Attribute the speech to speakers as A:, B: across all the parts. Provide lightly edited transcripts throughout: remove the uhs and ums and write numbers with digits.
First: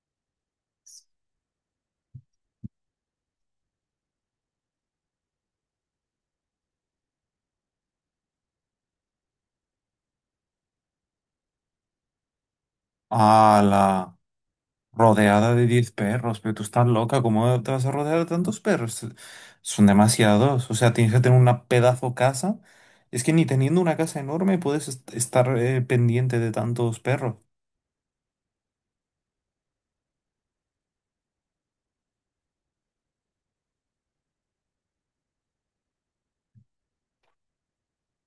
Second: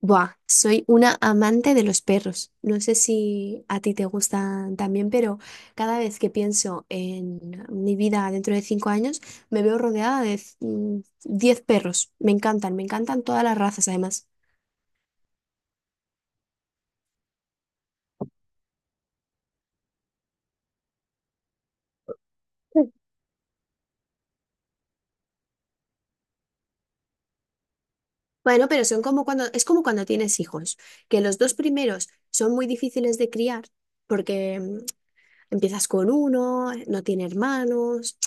A: Buah, soy una amante de los perros. No sé si a ti te gustan también, pero cada vez que pienso en mi vida dentro de 5 años, me veo rodeada de 10 perros. Me encantan todas las
B: A
A: razas
B: la
A: además.
B: rodeada de 10 perros, pero tú estás loca, ¿cómo te vas a rodear de tantos perros? Son demasiados, o sea, tienes que tener una pedazo casa. Es que ni teniendo una casa enorme puedes estar pendiente de tantos perros.
A: Bueno, pero es como cuando tienes hijos, que los dos primeros son muy difíciles de criar, porque empiezas con uno, no tiene hermanos,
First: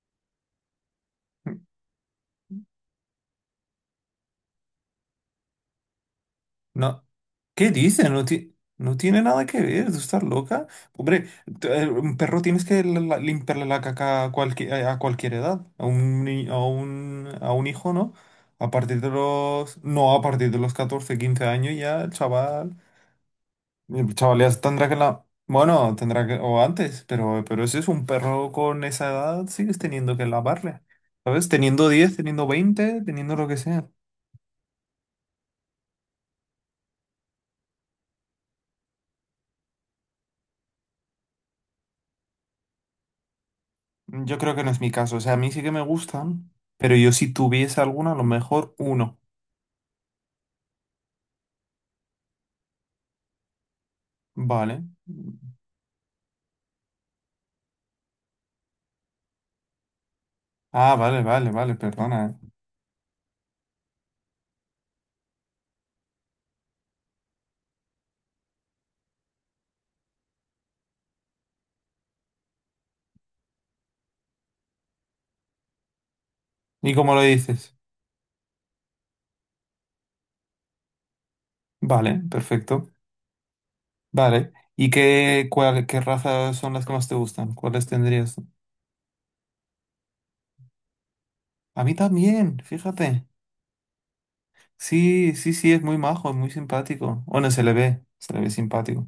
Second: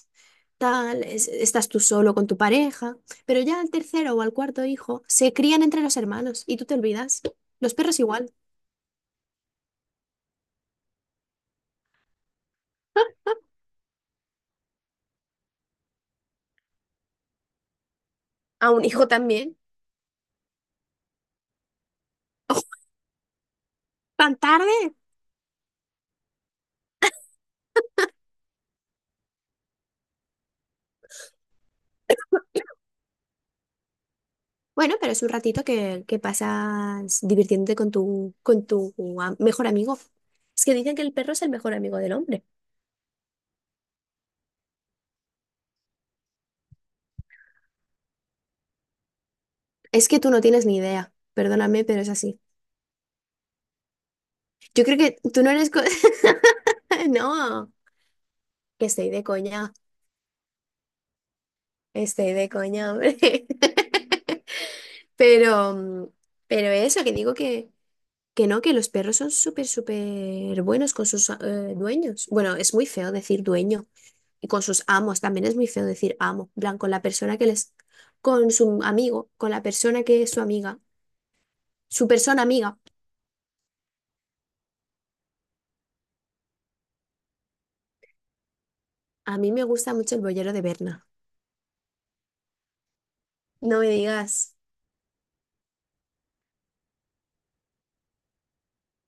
A: tal, estás tú solo con tu pareja, pero ya al tercero o al cuarto hijo se crían entre los hermanos y tú te
B: No.
A: olvidas.
B: ¿Qué
A: Los perros
B: dice? No,
A: igual,
B: no tiene nada que ver, tú estás loca. Hombre, un perro tienes que limpiarle la caca a cualquier a cualquier edad. A un, a un, a un hijo, ¿no? A
A: a un
B: partir
A: hijo
B: de
A: también.
B: los... No, a partir de los 14 15 años ya el chaval... El
A: ¿Tan
B: chaval ya tendrá
A: tarde?
B: que la... Bueno, tendrá que... O antes, pero ese es un perro con esa edad, sigues teniendo que lavarle. ¿Sabes? Teniendo 10, teniendo 20, teniendo lo que sea.
A: Bueno, pero es un ratito que pasas divirtiéndote con tu, con tu mejor amigo. Es que dicen que el perro es el mejor amigo del hombre.
B: Yo creo que no es mi caso. O sea, a mí sí que me gustan, pero yo si tuviese alguna, a lo mejor uno.
A: Es que tú no tienes ni idea, perdóname, pero es así.
B: Vale.
A: Yo creo que tú no eres. No, que estoy de coña.
B: Ah, vale, vale, vale, perdona.
A: Estoy de coña, hombre. Pero, mm, pero eso, que digo que no, que los perros son súper, súper buenos con sus dueños. Bueno, es muy feo decir dueño. Y con sus amos, también es muy feo decir amo. En plan, con
B: ¿Y
A: la
B: cómo lo
A: persona que les.
B: dices?
A: Con su amigo, con la persona que es su amiga. Su
B: Vale,
A: persona amiga.
B: perfecto. Vale. ¿Y qué, qué razas son las que más te gustan? ¿Cuáles tendrías tú?
A: A mí me gusta mucho el boyero de Berna.
B: A mí también, fíjate.
A: No me digas.
B: Sí, sí, sí, es muy majo, es muy simpático. Bueno, se le ve simpático.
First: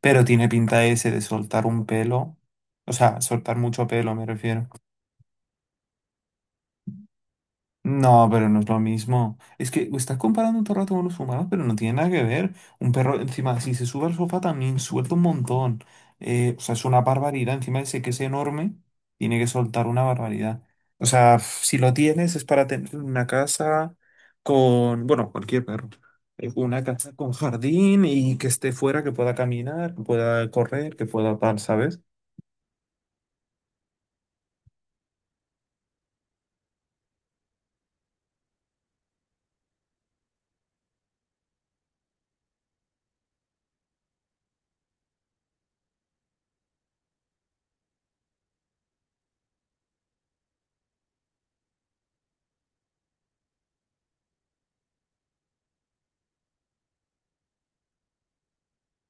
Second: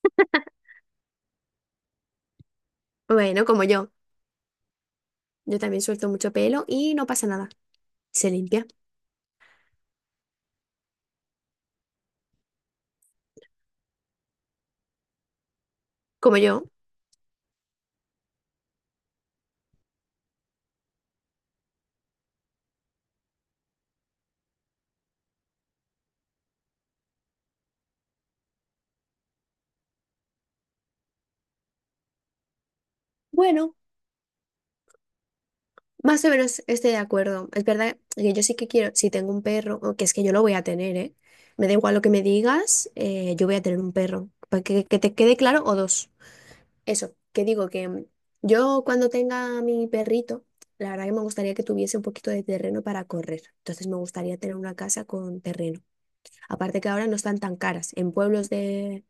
B: Pero tiene pinta ese de soltar un pelo. O sea,
A: Bueno,
B: soltar
A: como
B: mucho
A: yo.
B: pelo, me refiero.
A: Yo también suelto mucho pelo y no pasa nada.
B: No,
A: Se
B: pero no
A: limpia.
B: es lo mismo. Es que estás comparando un rato con los humanos, pero no tiene nada que ver. Un perro, encima, si se sube al sofá también suelta un montón.
A: Como
B: O
A: yo.
B: sea, es una barbaridad. Encima dice que es enorme, tiene que soltar una barbaridad. O sea, si lo tienes es para tener una casa con, bueno, cualquier perro. Una casa con jardín y que esté fuera, que pueda caminar, que pueda correr, que pueda tal, ¿sabes?
A: Bueno. Más o menos estoy de acuerdo. Es verdad que yo sí que quiero, si tengo un perro, o que es que yo lo voy a tener, ¿eh? Me da igual lo que me digas, yo voy a tener un perro. Para que te quede claro o dos. Eso, que digo que yo cuando tenga a mi perrito, la verdad que me gustaría que tuviese un poquito de terreno para correr. Entonces me gustaría tener una casa con terreno. Aparte que ahora no están tan caras. En pueblos de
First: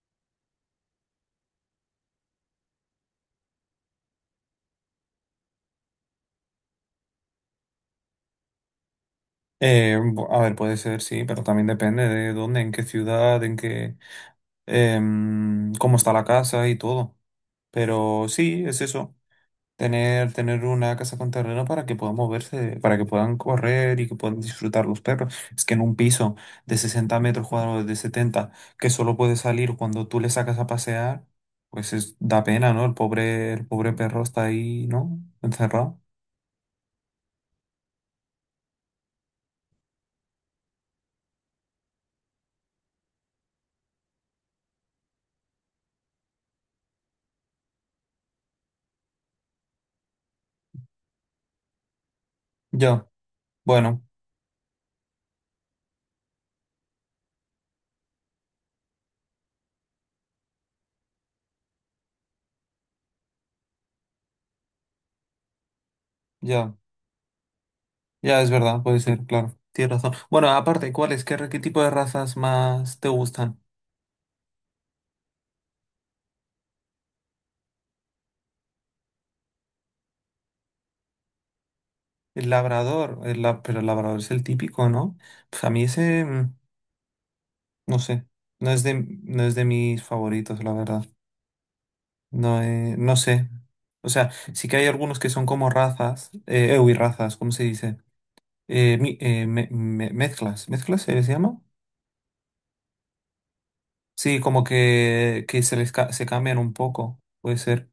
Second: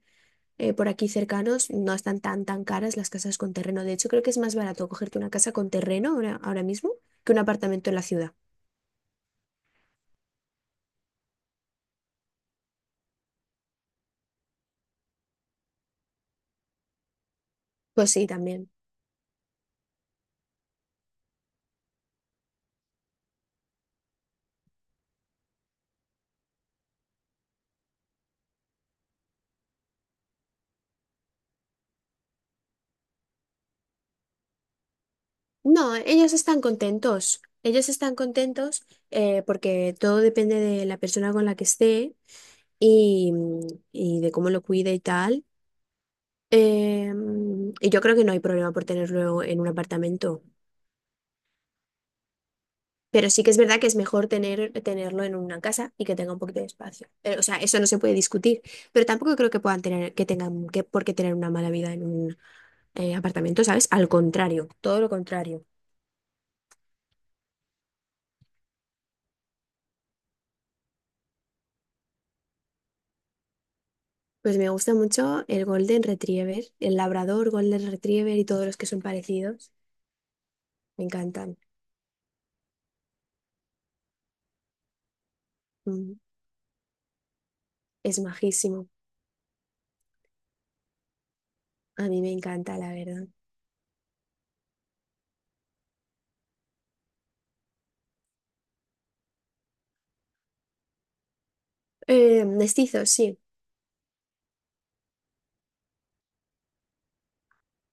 A: por aquí cercanos no están tan, tan caras las casas con terreno. De hecho, creo que es más barato cogerte una casa con terreno ahora mismo que un apartamento en la ciudad.
B: A ver, puede ser, sí, pero también depende de dónde, en qué ciudad, en qué... cómo está la casa y todo.
A: Pues
B: Pero
A: sí,
B: sí,
A: también.
B: es eso, tener una casa con terreno para que puedan moverse, para que puedan correr y que puedan disfrutar los perros. Es que en un piso de 60 metros cuadrados, de 70, que solo puede salir cuando tú le sacas a pasear, pues da pena, ¿no? El pobre perro está ahí, ¿no?
A: No,
B: Encerrado.
A: ellos están contentos. Ellos están contentos porque todo depende de la persona con la que esté y, y de cómo lo cuide y tal. Y yo creo que no hay problema por tenerlo en un apartamento.
B: Ya,
A: Pero sí que es verdad que es
B: bueno,
A: mejor tenerlo en una casa y que tenga un poquito de espacio. Pero, o sea, eso no se puede discutir. Pero tampoco creo que puedan tener, que tengan que, por qué tener una mala vida en un apartamento, ¿sabes? Al contrario, todo lo contrario.
B: ya, ya es verdad, puede ser, claro, tienes razón. Bueno, aparte, ¿cuáles? ¿Qué, qué tipo de razas más te gustan?
A: Pues me gusta mucho el Golden Retriever, el Labrador, Golden Retriever y todos los que son parecidos. Me encantan.
B: El labrador, pero el labrador es el típico, ¿no? Pues a mí
A: Mm,
B: ese, mm, no
A: es
B: sé, no es
A: majísimo.
B: de, no es de mis favoritos, la verdad.
A: A mí me
B: No,
A: encanta, la
B: no
A: verdad.
B: sé. O sea, sí que hay algunos que son como razas, uy, razas, ¿cómo se dice? Mezclas, ¿mezclas se les llama?
A: Mestizos, sí.
B: Sí, como que se les se cambian un poco, puede ser.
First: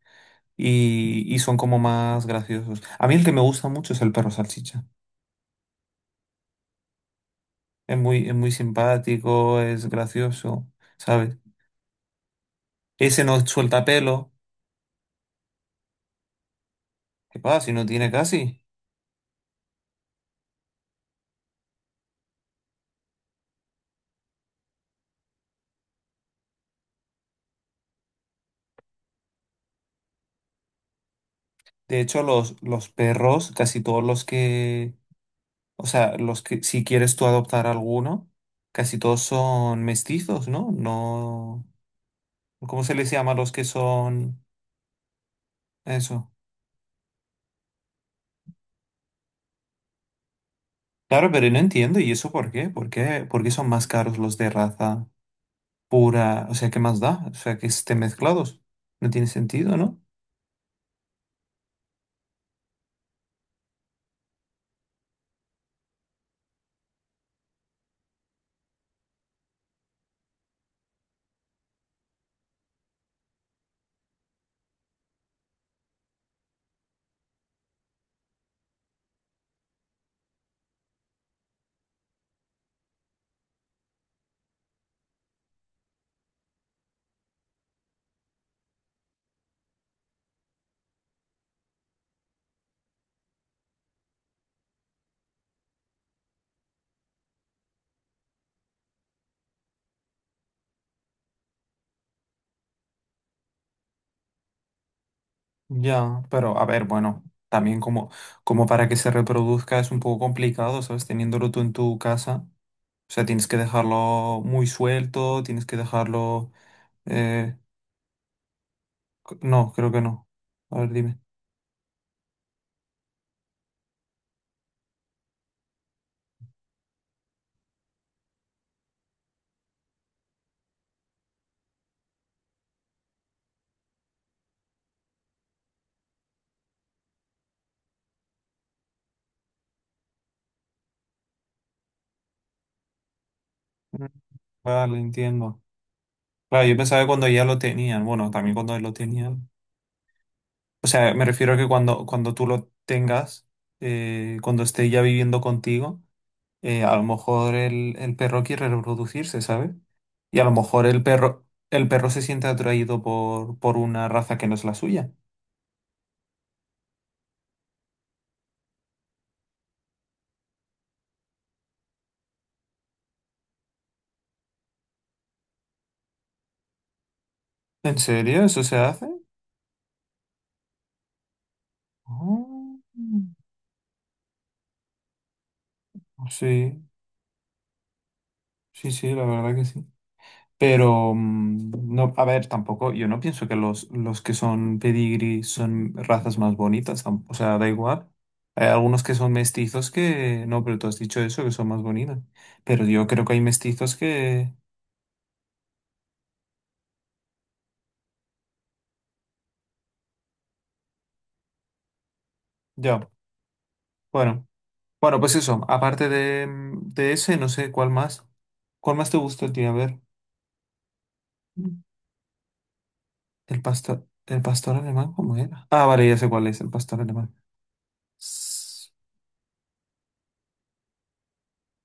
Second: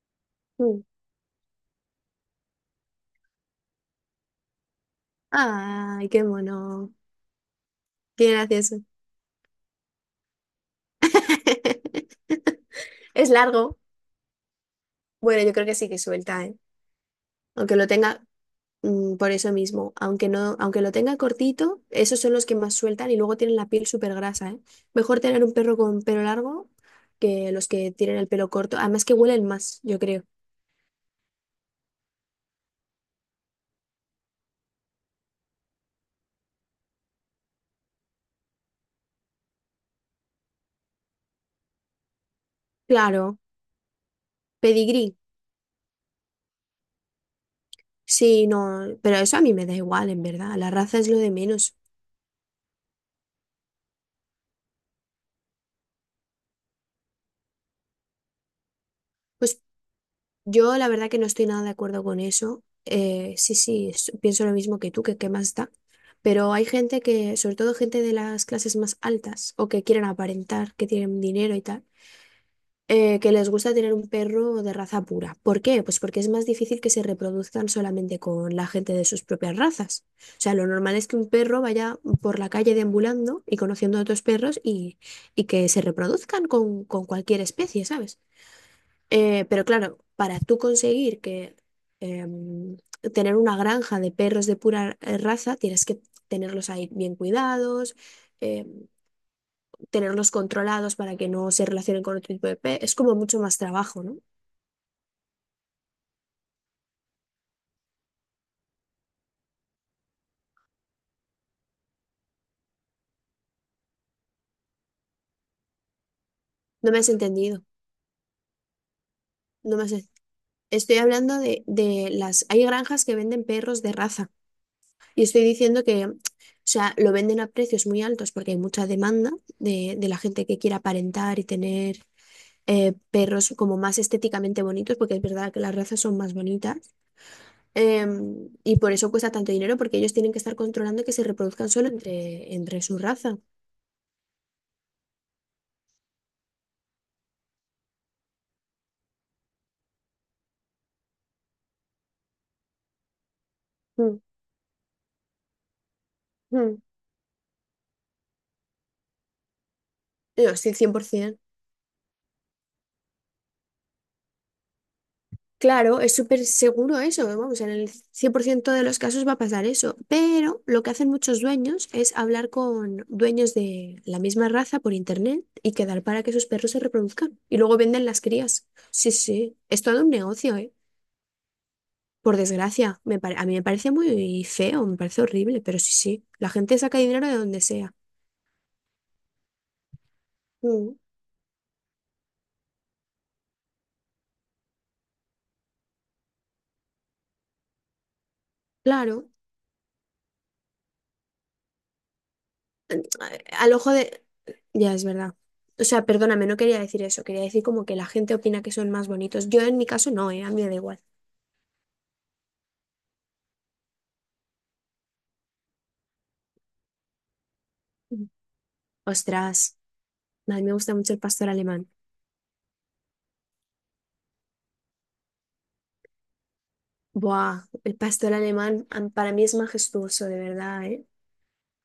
A: Mm.
B: Y son como más graciosos. A mí el que me gusta mucho es el perro salchicha.
A: Ay, qué mono. Qué
B: Es muy
A: gracioso.
B: simpático, es gracioso. ¿Sabes? Ese
A: Es
B: no
A: largo.
B: suelta pelo.
A: Bueno, yo creo que sí que suelta, ¿eh?
B: ¿Qué pasa? Si
A: Aunque
B: no
A: lo
B: tiene
A: tenga,
B: casi.
A: por eso mismo, aunque no, aunque lo tenga cortito, esos son los que más sueltan y luego tienen la piel súper grasa, ¿eh? Mejor tener un perro con pelo largo que los que tienen el pelo corto. Además que huelen más, yo creo.
B: De hecho, los perros, casi todos los que, o sea, los que, si quieres tú adoptar alguno, casi todos son mestizos, ¿no? No, ¿cómo se les llama a
A: Claro,
B: los que son
A: pedigrí.
B: eso?
A: Sí, no, pero eso a mí me da igual, en verdad. La raza es lo
B: Claro,
A: de
B: pero no
A: menos.
B: entiendo, ¿y eso por qué? ¿Por qué? ¿Por qué son más caros los de raza pura? O sea, ¿qué más da? O sea, que estén mezclados. No tiene
A: Pues
B: sentido, ¿no?
A: yo la verdad que no estoy nada de acuerdo con eso. Sí, sí, pienso lo mismo que tú, que qué más da. Pero hay gente que, sobre todo gente de las clases más altas o que quieren aparentar, que tienen dinero y tal, que les gusta tener un perro de raza pura. ¿Por qué? Pues porque es más difícil que se reproduzcan solamente con la gente de sus propias razas. O sea, lo normal es que un perro vaya por la calle deambulando y conociendo a otros perros y que se reproduzcan con, cualquier especie, ¿sabes? Pero claro, para tú conseguir que em, tener una granja de perros de pura raza, tienes que tenerlos ahí bien cuidados, em, tenerlos controlados para que no se relacionen con otro tipo de pe. Es como mucho más trabajo, ¿no?
B: Ya, pero a ver, bueno, también como, como para que se reproduzca es un poco complicado, ¿sabes? Teniéndolo tú en tu casa. O sea, tienes que dejarlo muy suelto, tienes que dejarlo...
A: No me has
B: eh,
A: entendido.
B: no,
A: No me
B: creo
A: has
B: que
A: en-
B: no. A ver,
A: Estoy
B: dime.
A: hablando de las. Hay granjas que venden perros de raza y estoy diciendo que, o sea, lo venden a precios muy altos porque hay mucha demanda de la gente que quiere aparentar y tener perros como más estéticamente bonitos, porque es verdad que las razas son más bonitas, y por eso cuesta tanto dinero, porque ellos tienen que estar controlando que se reproduzcan solo entre su raza.
B: Mm. Vale, entiendo. Claro, yo pensaba que cuando ya lo tenían, bueno, también cuando lo tenían. O sea, me refiero a que cuando tú lo tengas,
A: Mm,
B: cuando esté ya viviendo contigo.
A: mm.
B: A lo mejor el perro quiere reproducirse, ¿sabes? Y a lo
A: Yo, sí,
B: mejor
A: 100%.
B: el perro se siente atraído por una raza que no es la suya.
A: Claro, es súper seguro eso, ¿eh? Vamos, en el 100% de los casos va a pasar eso, pero lo que hacen muchos dueños es hablar con dueños de la misma raza por internet y quedar para que sus perros se reproduzcan y luego
B: ¿En
A: venden las
B: serio? ¿Eso
A: crías.
B: se hace?
A: Sí, sí, es todo un negocio, ¿eh? Por
B: Oh,
A: desgracia, a mí me parece muy feo, me parece horrible, pero sí, sí, la gente
B: sí,
A: saca dinero de donde sea.
B: sí, sí, la verdad que sí.
A: Mm,
B: Pero, mm, no, a ver, tampoco, yo no pienso que los que son pedigrí son razas más bonitas, o sea, da igual. Hay algunos que
A: claro,
B: son mestizos que, no, pero tú has dicho eso, que son más bonitas. Pero yo creo que hay
A: a- al ojo
B: mestizos
A: de.
B: que,
A: Ya es verdad. O sea, perdóname, no quería decir eso, quería decir como que la gente opina que son más bonitos. Yo en mi caso no, ¿eh? A mí me da igual.
B: ya, bueno. Bueno, pues eso, aparte de, mm, de ese, no sé cuál más.
A: Mm.
B: ¿Cuál más te gustó el tío? A
A: Ostras,
B: ver,
A: a mí me gusta mucho el pastor alemán.
B: el pastor alemán, ¿cómo era? Ah, vale, ya sé cuál es, el pastor alemán.
A: Buah, el pastor alemán
B: S-
A: para mí es majestuoso, de verdad, ¿eh?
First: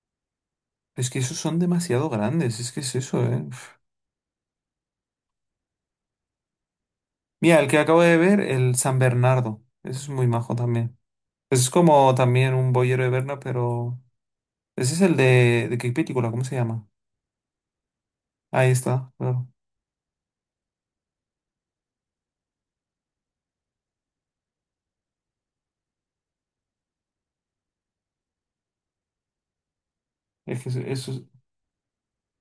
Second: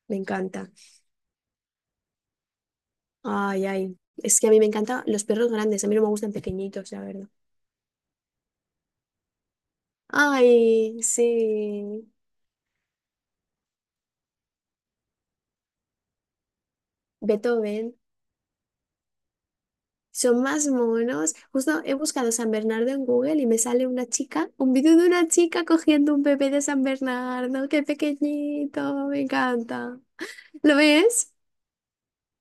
A: Me encanta.
B: Es que esos son demasiado grandes, es que es eso, ¿eh?
A: Ay,
B: Uf.
A: ay. Es que a mí me encantan los perros grandes, a mí no me gustan pequeñitos, la verdad.
B: Mira, el que acabo de ver, el San Bernardo. Ese es muy majo también.
A: Ay,
B: Pues es
A: sí.
B: como también un boyero de Berna, pero. Ese es el de. ¿De qué película? ¿Cómo se llama?
A: Beethoven,
B: Ahí está, claro.
A: son más monos. Justo he buscado San Bernardo en Google y me sale una chica, un vídeo de una chica cogiendo un bebé de San Bernardo, qué pequeñito, me encanta.
B: Es que
A: ¿Lo
B: eso.
A: ves?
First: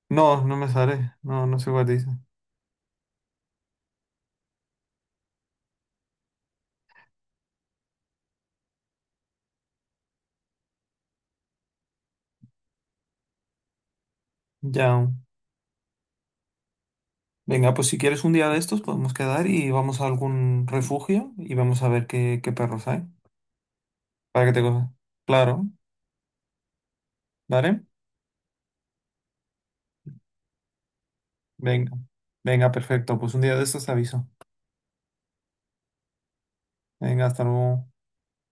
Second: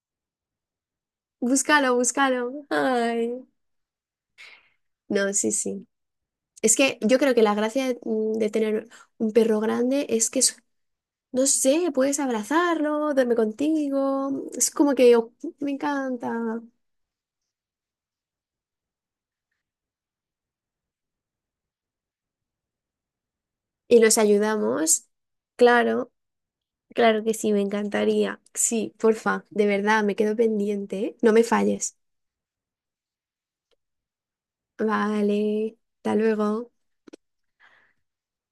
B: No, no me sale. No, no sé cuál
A: Búscalo,
B: dice.
A: búscalo. Ay. No, sí, sí. Es que yo creo que la gracia de, de tener un perro grande es que no sé, puedes abrazarlo, duerme contigo, es como
B: Ya.
A: que oh, me encanta.
B: Venga, pues si quieres un día de estos podemos quedar y vamos a algún refugio y vamos a ver qué, qué perros hay.
A: Y nos
B: Para que te coja.
A: ayudamos,
B: Claro,
A: claro. Claro que sí, me
B: ¿vale?
A: encantaría. Sí, porfa, de verdad, me quedo pendiente, ¿eh? No me
B: Venga.
A: falles.
B: Venga, perfecto. Pues un día de estos te aviso.
A: Vale, hasta luego.
B: Venga, hasta luego.